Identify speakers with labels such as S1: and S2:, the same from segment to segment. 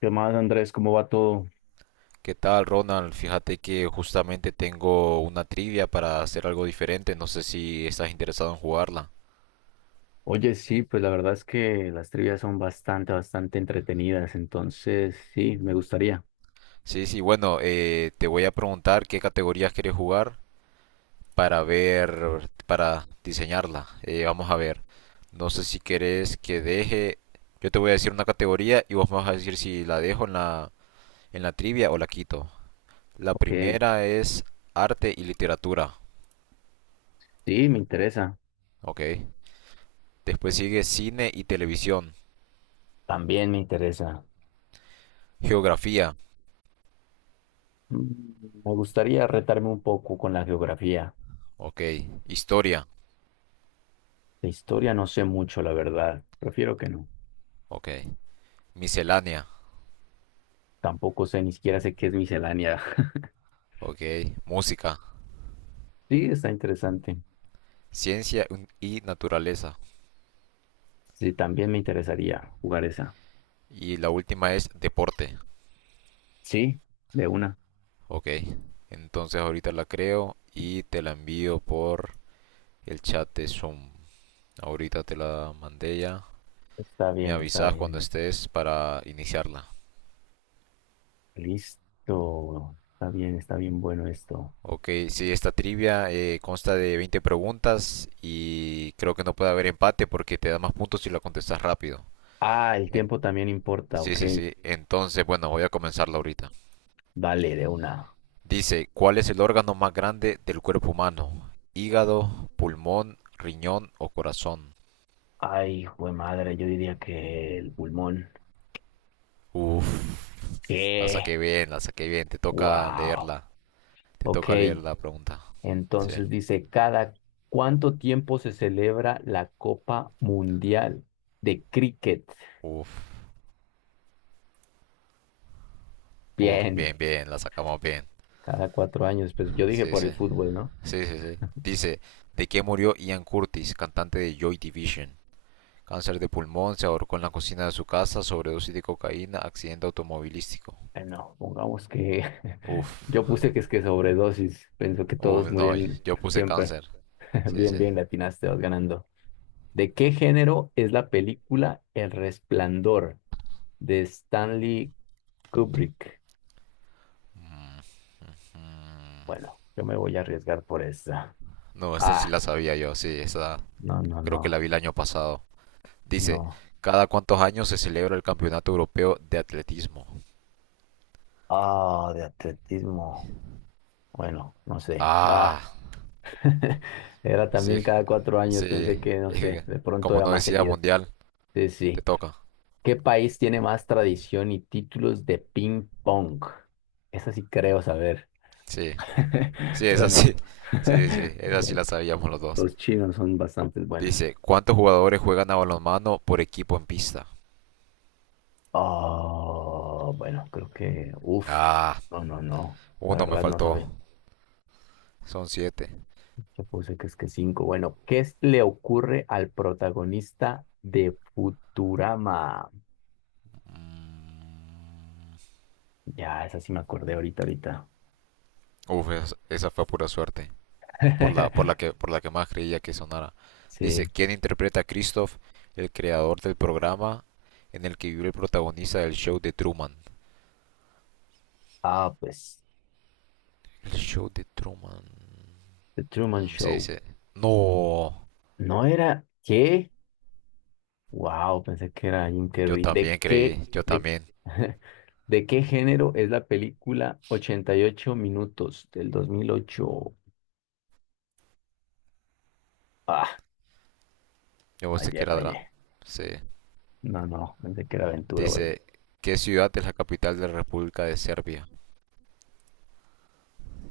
S1: ¿Qué más, Andrés? ¿Cómo va todo?
S2: ¿Qué tal, Ronald? Fíjate que justamente tengo una trivia para hacer algo diferente. No sé si estás interesado en jugarla.
S1: Oye, sí, pues la verdad es que las trivias son bastante, bastante entretenidas, entonces sí, me gustaría.
S2: Sí, sí, bueno, te voy a preguntar qué categorías quieres jugar para ver, para diseñarla. Vamos a ver. No sé si querés que deje. Yo te voy a decir una categoría y vos me vas a decir si la dejo en la trivia o la quito. La
S1: Ok,
S2: primera es arte y literatura,
S1: sí, me interesa.
S2: ¿ok? Después sigue cine y televisión,
S1: También me interesa.
S2: geografía.
S1: Me gustaría retarme un poco con la geografía.
S2: Ok. Historia.
S1: De historia no sé mucho, la verdad. Prefiero que no.
S2: Ok. Miscelánea.
S1: Tampoco sé, ni siquiera sé qué es miscelánea.
S2: Ok. Música.
S1: Sí, está interesante.
S2: Ciencia y naturaleza.
S1: Sí, también me interesaría jugar esa.
S2: Y la última es deporte.
S1: Sí, de una.
S2: Ok. Entonces ahorita la creo y te la envío por el chat de Zoom. Ahorita te la mandé ya.
S1: Está
S2: Me
S1: bien, está
S2: avisas cuando
S1: bien.
S2: estés para iniciarla.
S1: Listo. Está bien bueno esto.
S2: Ok, sí, esta trivia consta de 20 preguntas y creo que no puede haber empate porque te da más puntos si la contestas rápido.
S1: Ah, el
S2: En-
S1: tiempo también importa,
S2: Sí,
S1: ok.
S2: sí, sí. Entonces, bueno, voy a comenzarlo ahorita.
S1: Vale, de una.
S2: Dice, ¿cuál es el órgano más grande del cuerpo humano? ¿Hígado, pulmón, riñón o corazón?
S1: Ay, jue madre, yo diría que el pulmón.
S2: Uf, la saqué
S1: ¿Qué?
S2: bien, la saqué bien. Te toca
S1: Wow.
S2: leerla. Te
S1: Ok.
S2: toca leer la pregunta. Sí.
S1: Entonces dice, ¿cada cuánto tiempo se celebra la Copa Mundial de Cricket?
S2: Uf, uf,
S1: Bien,
S2: bien, bien, la sacamos bien.
S1: cada 4 años. Pues yo dije
S2: Sí,
S1: por
S2: sí,
S1: el fútbol, ¿no?
S2: sí, sí, sí. Dice, ¿de qué murió Ian Curtis, cantante de Joy Division? Cáncer de pulmón, se ahorcó en la cocina de su casa, sobredosis de cocaína, accidente automovilístico.
S1: No, pongamos que
S2: Uf,
S1: yo puse que es que sobredosis. Pensó que todos
S2: uf, no,
S1: murieron
S2: yo puse
S1: siempre.
S2: cáncer. Sí,
S1: Bien,
S2: sí.
S1: bien, le atinaste, vas ganando. ¿De qué género es la película El Resplandor de Stanley Kubrick? Bueno, yo me voy a arriesgar por esa.
S2: No, esta sí
S1: Ah,
S2: la sabía yo, sí, esta
S1: no, no,
S2: creo que la
S1: no,
S2: vi el año pasado. Dice,
S1: no.
S2: ¿cada cuántos años se celebra el Campeonato Europeo de Atletismo?
S1: Ah, de atletismo. Bueno, no sé. Ah,
S2: Ah,
S1: era
S2: sí,
S1: también cada cuatro
S2: sí,
S1: años. Pensé que, no
S2: es
S1: sé,
S2: que
S1: de pronto
S2: como
S1: era
S2: no
S1: más
S2: decía
S1: seguido.
S2: mundial,
S1: Sí,
S2: te
S1: sí.
S2: toca.
S1: ¿Qué país tiene más tradición y títulos de ping pong? Esa sí creo saber.
S2: Sí, sí, esa sí,
S1: Bueno,
S2: sí, sí, esa sí la
S1: los,
S2: sabíamos los dos.
S1: los chinos son bastante buenos.
S2: Dice, ¿cuántos jugadores juegan a balonmano por equipo en pista?
S1: Oh, bueno, creo que,
S2: Ah,
S1: no, no, no, la
S2: uno me
S1: verdad no
S2: faltó,
S1: sabía.
S2: son siete.
S1: Yo puse que es que cinco. Bueno, ¿Le ocurre al protagonista de Futurama?
S2: Mm,
S1: Ya, esa sí me acordé ahorita, ahorita.
S2: uf, esa fue pura suerte, por por la que más creía que sonara. Dice,
S1: Sí.
S2: ¿quién interpreta a Christoph, el creador del programa en el que vive el protagonista del show de Truman?
S1: Ah, pues,
S2: El show de Truman.
S1: The Truman
S2: Mm, sí,
S1: Show.
S2: sí. No,
S1: No era, ¿qué? Wow, pensé que era Jim
S2: yo
S1: Carrey.
S2: también creí, yo
S1: De,
S2: también.
S1: ¿De qué género es la película 88 minutos del 2008? Ah,
S2: Yo pensé que
S1: fallé,
S2: era dra-.
S1: fallé.
S2: Sí.
S1: No, no, pensé que era aventura, güey.
S2: Dice, ¿qué ciudad es la capital de la República de Serbia?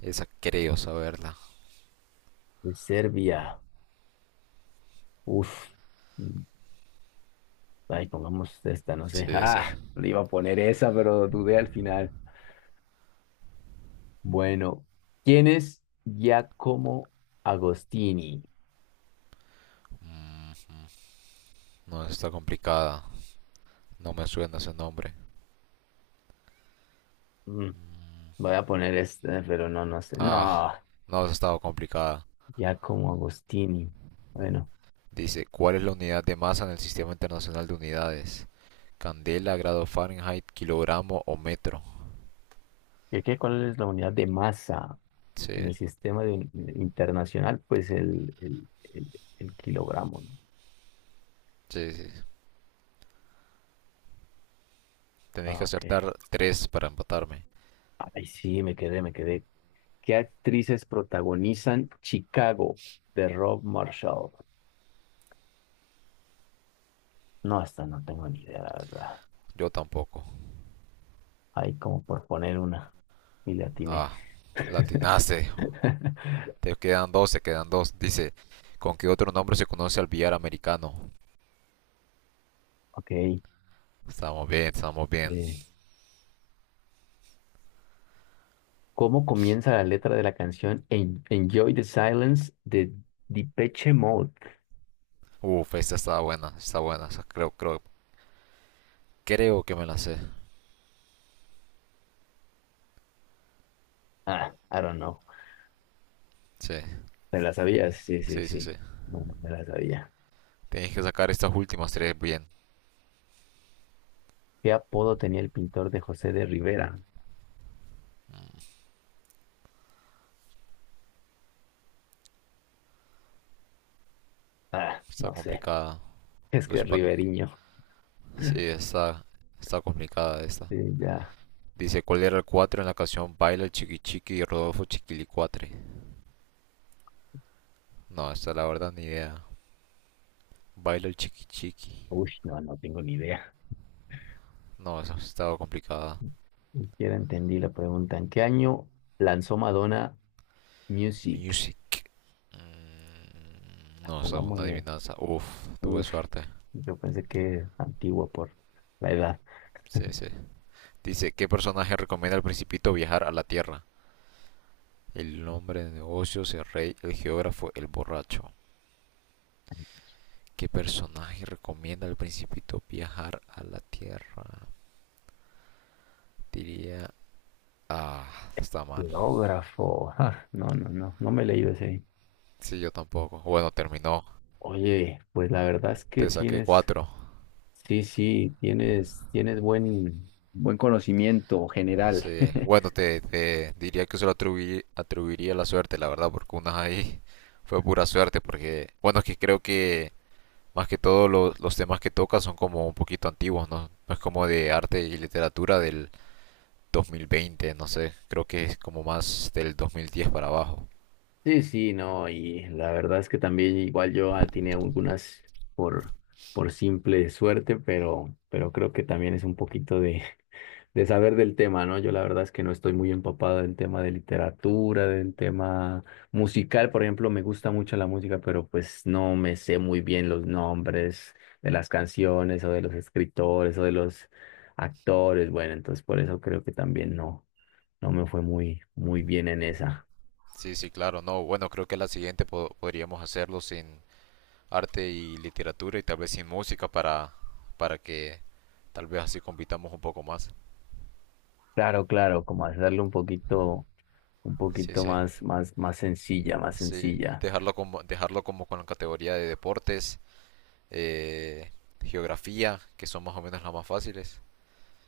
S2: Esa creo saberla.
S1: De Serbia. Uf. Mm, Ay, pongamos esta, no sé.
S2: Sí, sí.
S1: Ah, le iba a poner esa, pero dudé al final. Bueno, ¿quién es Giacomo Agostini?
S2: Mm, no, está complicada. No me suena ese nombre.
S1: Mm, voy a poner esta, pero no, no sé.
S2: Ah,
S1: No,
S2: no, eso ha estado complicada.
S1: Giacomo Agostini. Bueno.
S2: Dice, ¿cuál es la unidad de masa en el Sistema Internacional de Unidades? Candela, grado Fahrenheit, kilogramo o metro.
S1: ¿Y qué? ¿Cuál es la unidad de masa en
S2: Sí,
S1: el sistema internacional? Pues el kilogramo, ¿no?
S2: sí, sí. Tenéis
S1: Ah,
S2: que
S1: ok.
S2: acertar tres para empatarme.
S1: Ay, sí, me quedé, me quedé. ¿Qué actrices protagonizan Chicago de Rob Marshall? No, hasta no tengo ni idea, la verdad.
S2: Yo tampoco.
S1: Ahí como por poner una y le atiné.
S2: Ah, la latinaste. Te quedan dos, te quedan dos. Dice, ¿con qué otro nombre se conoce al billar americano?
S1: Ok.
S2: Estamos bien, estamos bien.
S1: eh, ¿cómo comienza la letra de la canción Enjoy the Silence de Depeche Mode?
S2: Uf, esta está buena, está buena. Creo, creo, creo que me la sé.
S1: Ah, I don't know.
S2: Sí,
S1: ¿Te la sabías? Sí, sí,
S2: sí, sí, sí.
S1: sí. No, no me la sabía.
S2: Tenéis que sacar estas últimas tres bien.
S1: ¿Qué apodo tenía el pintor de José de Rivera? Ah,
S2: Está
S1: no sé.
S2: complicada.
S1: Es que
S2: Los
S1: es
S2: pack.
S1: Riveriño.
S2: Sí, está, está complicada esta.
S1: Sí, ya.
S2: Dice, ¿cuál era el 4 en la canción Baila el Chiqui Chiqui y Rodolfo Chiquilicuatre? No, esta la verdad ni idea. Baila el Chiqui Chiqui.
S1: Uy, no, no tengo ni idea.
S2: No, esa estaba complicada.
S1: Ni siquiera entendí la pregunta. ¿En qué año lanzó Madonna Music?
S2: Music. Mm, no, esa es una
S1: Pongámosle.
S2: adivinanza. Uf, tuve
S1: Uf,
S2: suerte.
S1: yo pensé que es antiguo por la edad.
S2: Sí, sí. Dice, ¿qué personaje recomienda al principito viajar a la Tierra? El hombre de negocios, el rey, el geógrafo, el borracho. ¿Qué personaje recomienda al principito viajar a la Tierra? Diría... Ah, está mal.
S1: Geógrafo. Ah, no, no, no. No me he leído ese.
S2: Sí, yo tampoco. Bueno, terminó.
S1: Oye, pues la verdad es que
S2: Te saqué
S1: tienes.
S2: cuatro.
S1: Sí, sí, tienes buen, buen conocimiento general.
S2: Sí. Bueno, te diría que se lo atribuiría la suerte, la verdad, porque unas ahí fue pura suerte, porque... Bueno, es que creo que más que todo los temas que toca son como un poquito antiguos, ¿no? No es como de arte y literatura del 2020, no sé. Creo que es como más del 2010 para abajo.
S1: Sí, sí, no, y la verdad es que también igual yo atiné algunas por, por simple suerte, pero creo que también es un poquito de saber del tema, ¿no? Yo la verdad es que no estoy muy empapado del tema de literatura, del tema musical, por ejemplo, me gusta mucho la música, pero pues no me sé muy bien los nombres de las canciones o de los escritores o de los actores, bueno, entonces por eso creo que también no, no me fue muy, muy bien en esa.
S2: Sí, sí, claro. No, bueno, creo que la siguiente podríamos hacerlo sin arte y literatura y tal vez sin música para que tal vez así compitamos un poco más.
S1: Claro, claro, como hacerlo un
S2: Sí,
S1: poquito
S2: sí.
S1: más sencilla, más
S2: Sí,
S1: sencilla.
S2: dejarlo como con la categoría de deportes, eh, geografía, que son más o menos las más fáciles.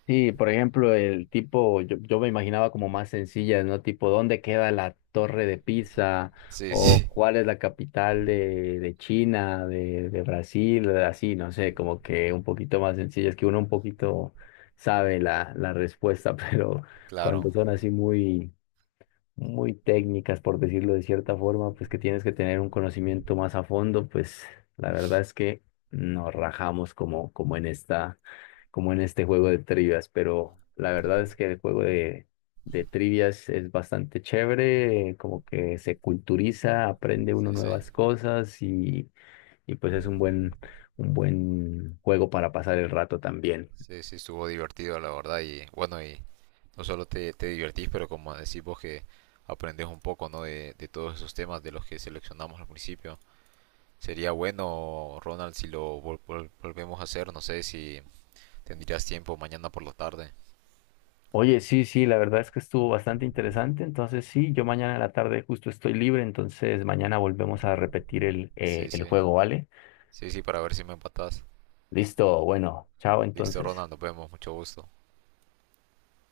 S1: Sí, por ejemplo, el tipo, yo me imaginaba como más sencilla, ¿no? Tipo, ¿dónde queda la Torre de Pisa?
S2: Sí,
S1: O
S2: sí,
S1: cuál es la capital de China, de Brasil, así, no sé, como que un poquito más sencilla. Es que uno un poquito sabe la respuesta, pero
S2: claro.
S1: cuando son así muy, muy técnicas, por decirlo de cierta forma, pues que tienes que tener un conocimiento más a fondo, pues la verdad es que nos rajamos como en esta, como en este juego de trivias, pero la verdad es que el juego de trivias es bastante chévere, como que se culturiza, aprende uno
S2: Sí, sí.
S1: nuevas cosas y pues es un buen juego para pasar el rato también.
S2: Sí, sí, estuvo divertido, la verdad. Y bueno, y no solo te divertís, pero como decís vos que aprendes un poco, ¿no? De todos esos temas de los que seleccionamos al principio. Sería bueno, Ronald, si lo volvemos a hacer. No sé si tendrías tiempo mañana por la tarde.
S1: Oye, sí, sí, la verdad es que estuvo bastante interesante. Entonces, sí, yo mañana en la tarde justo estoy libre, entonces mañana volvemos a repetir el, eh,
S2: Sí,
S1: el
S2: sí.
S1: juego, ¿vale?
S2: Sí, sí, para ver si me empatás.
S1: Listo, bueno, chao
S2: Listo,
S1: entonces.
S2: Ronald, nos vemos. Mucho gusto.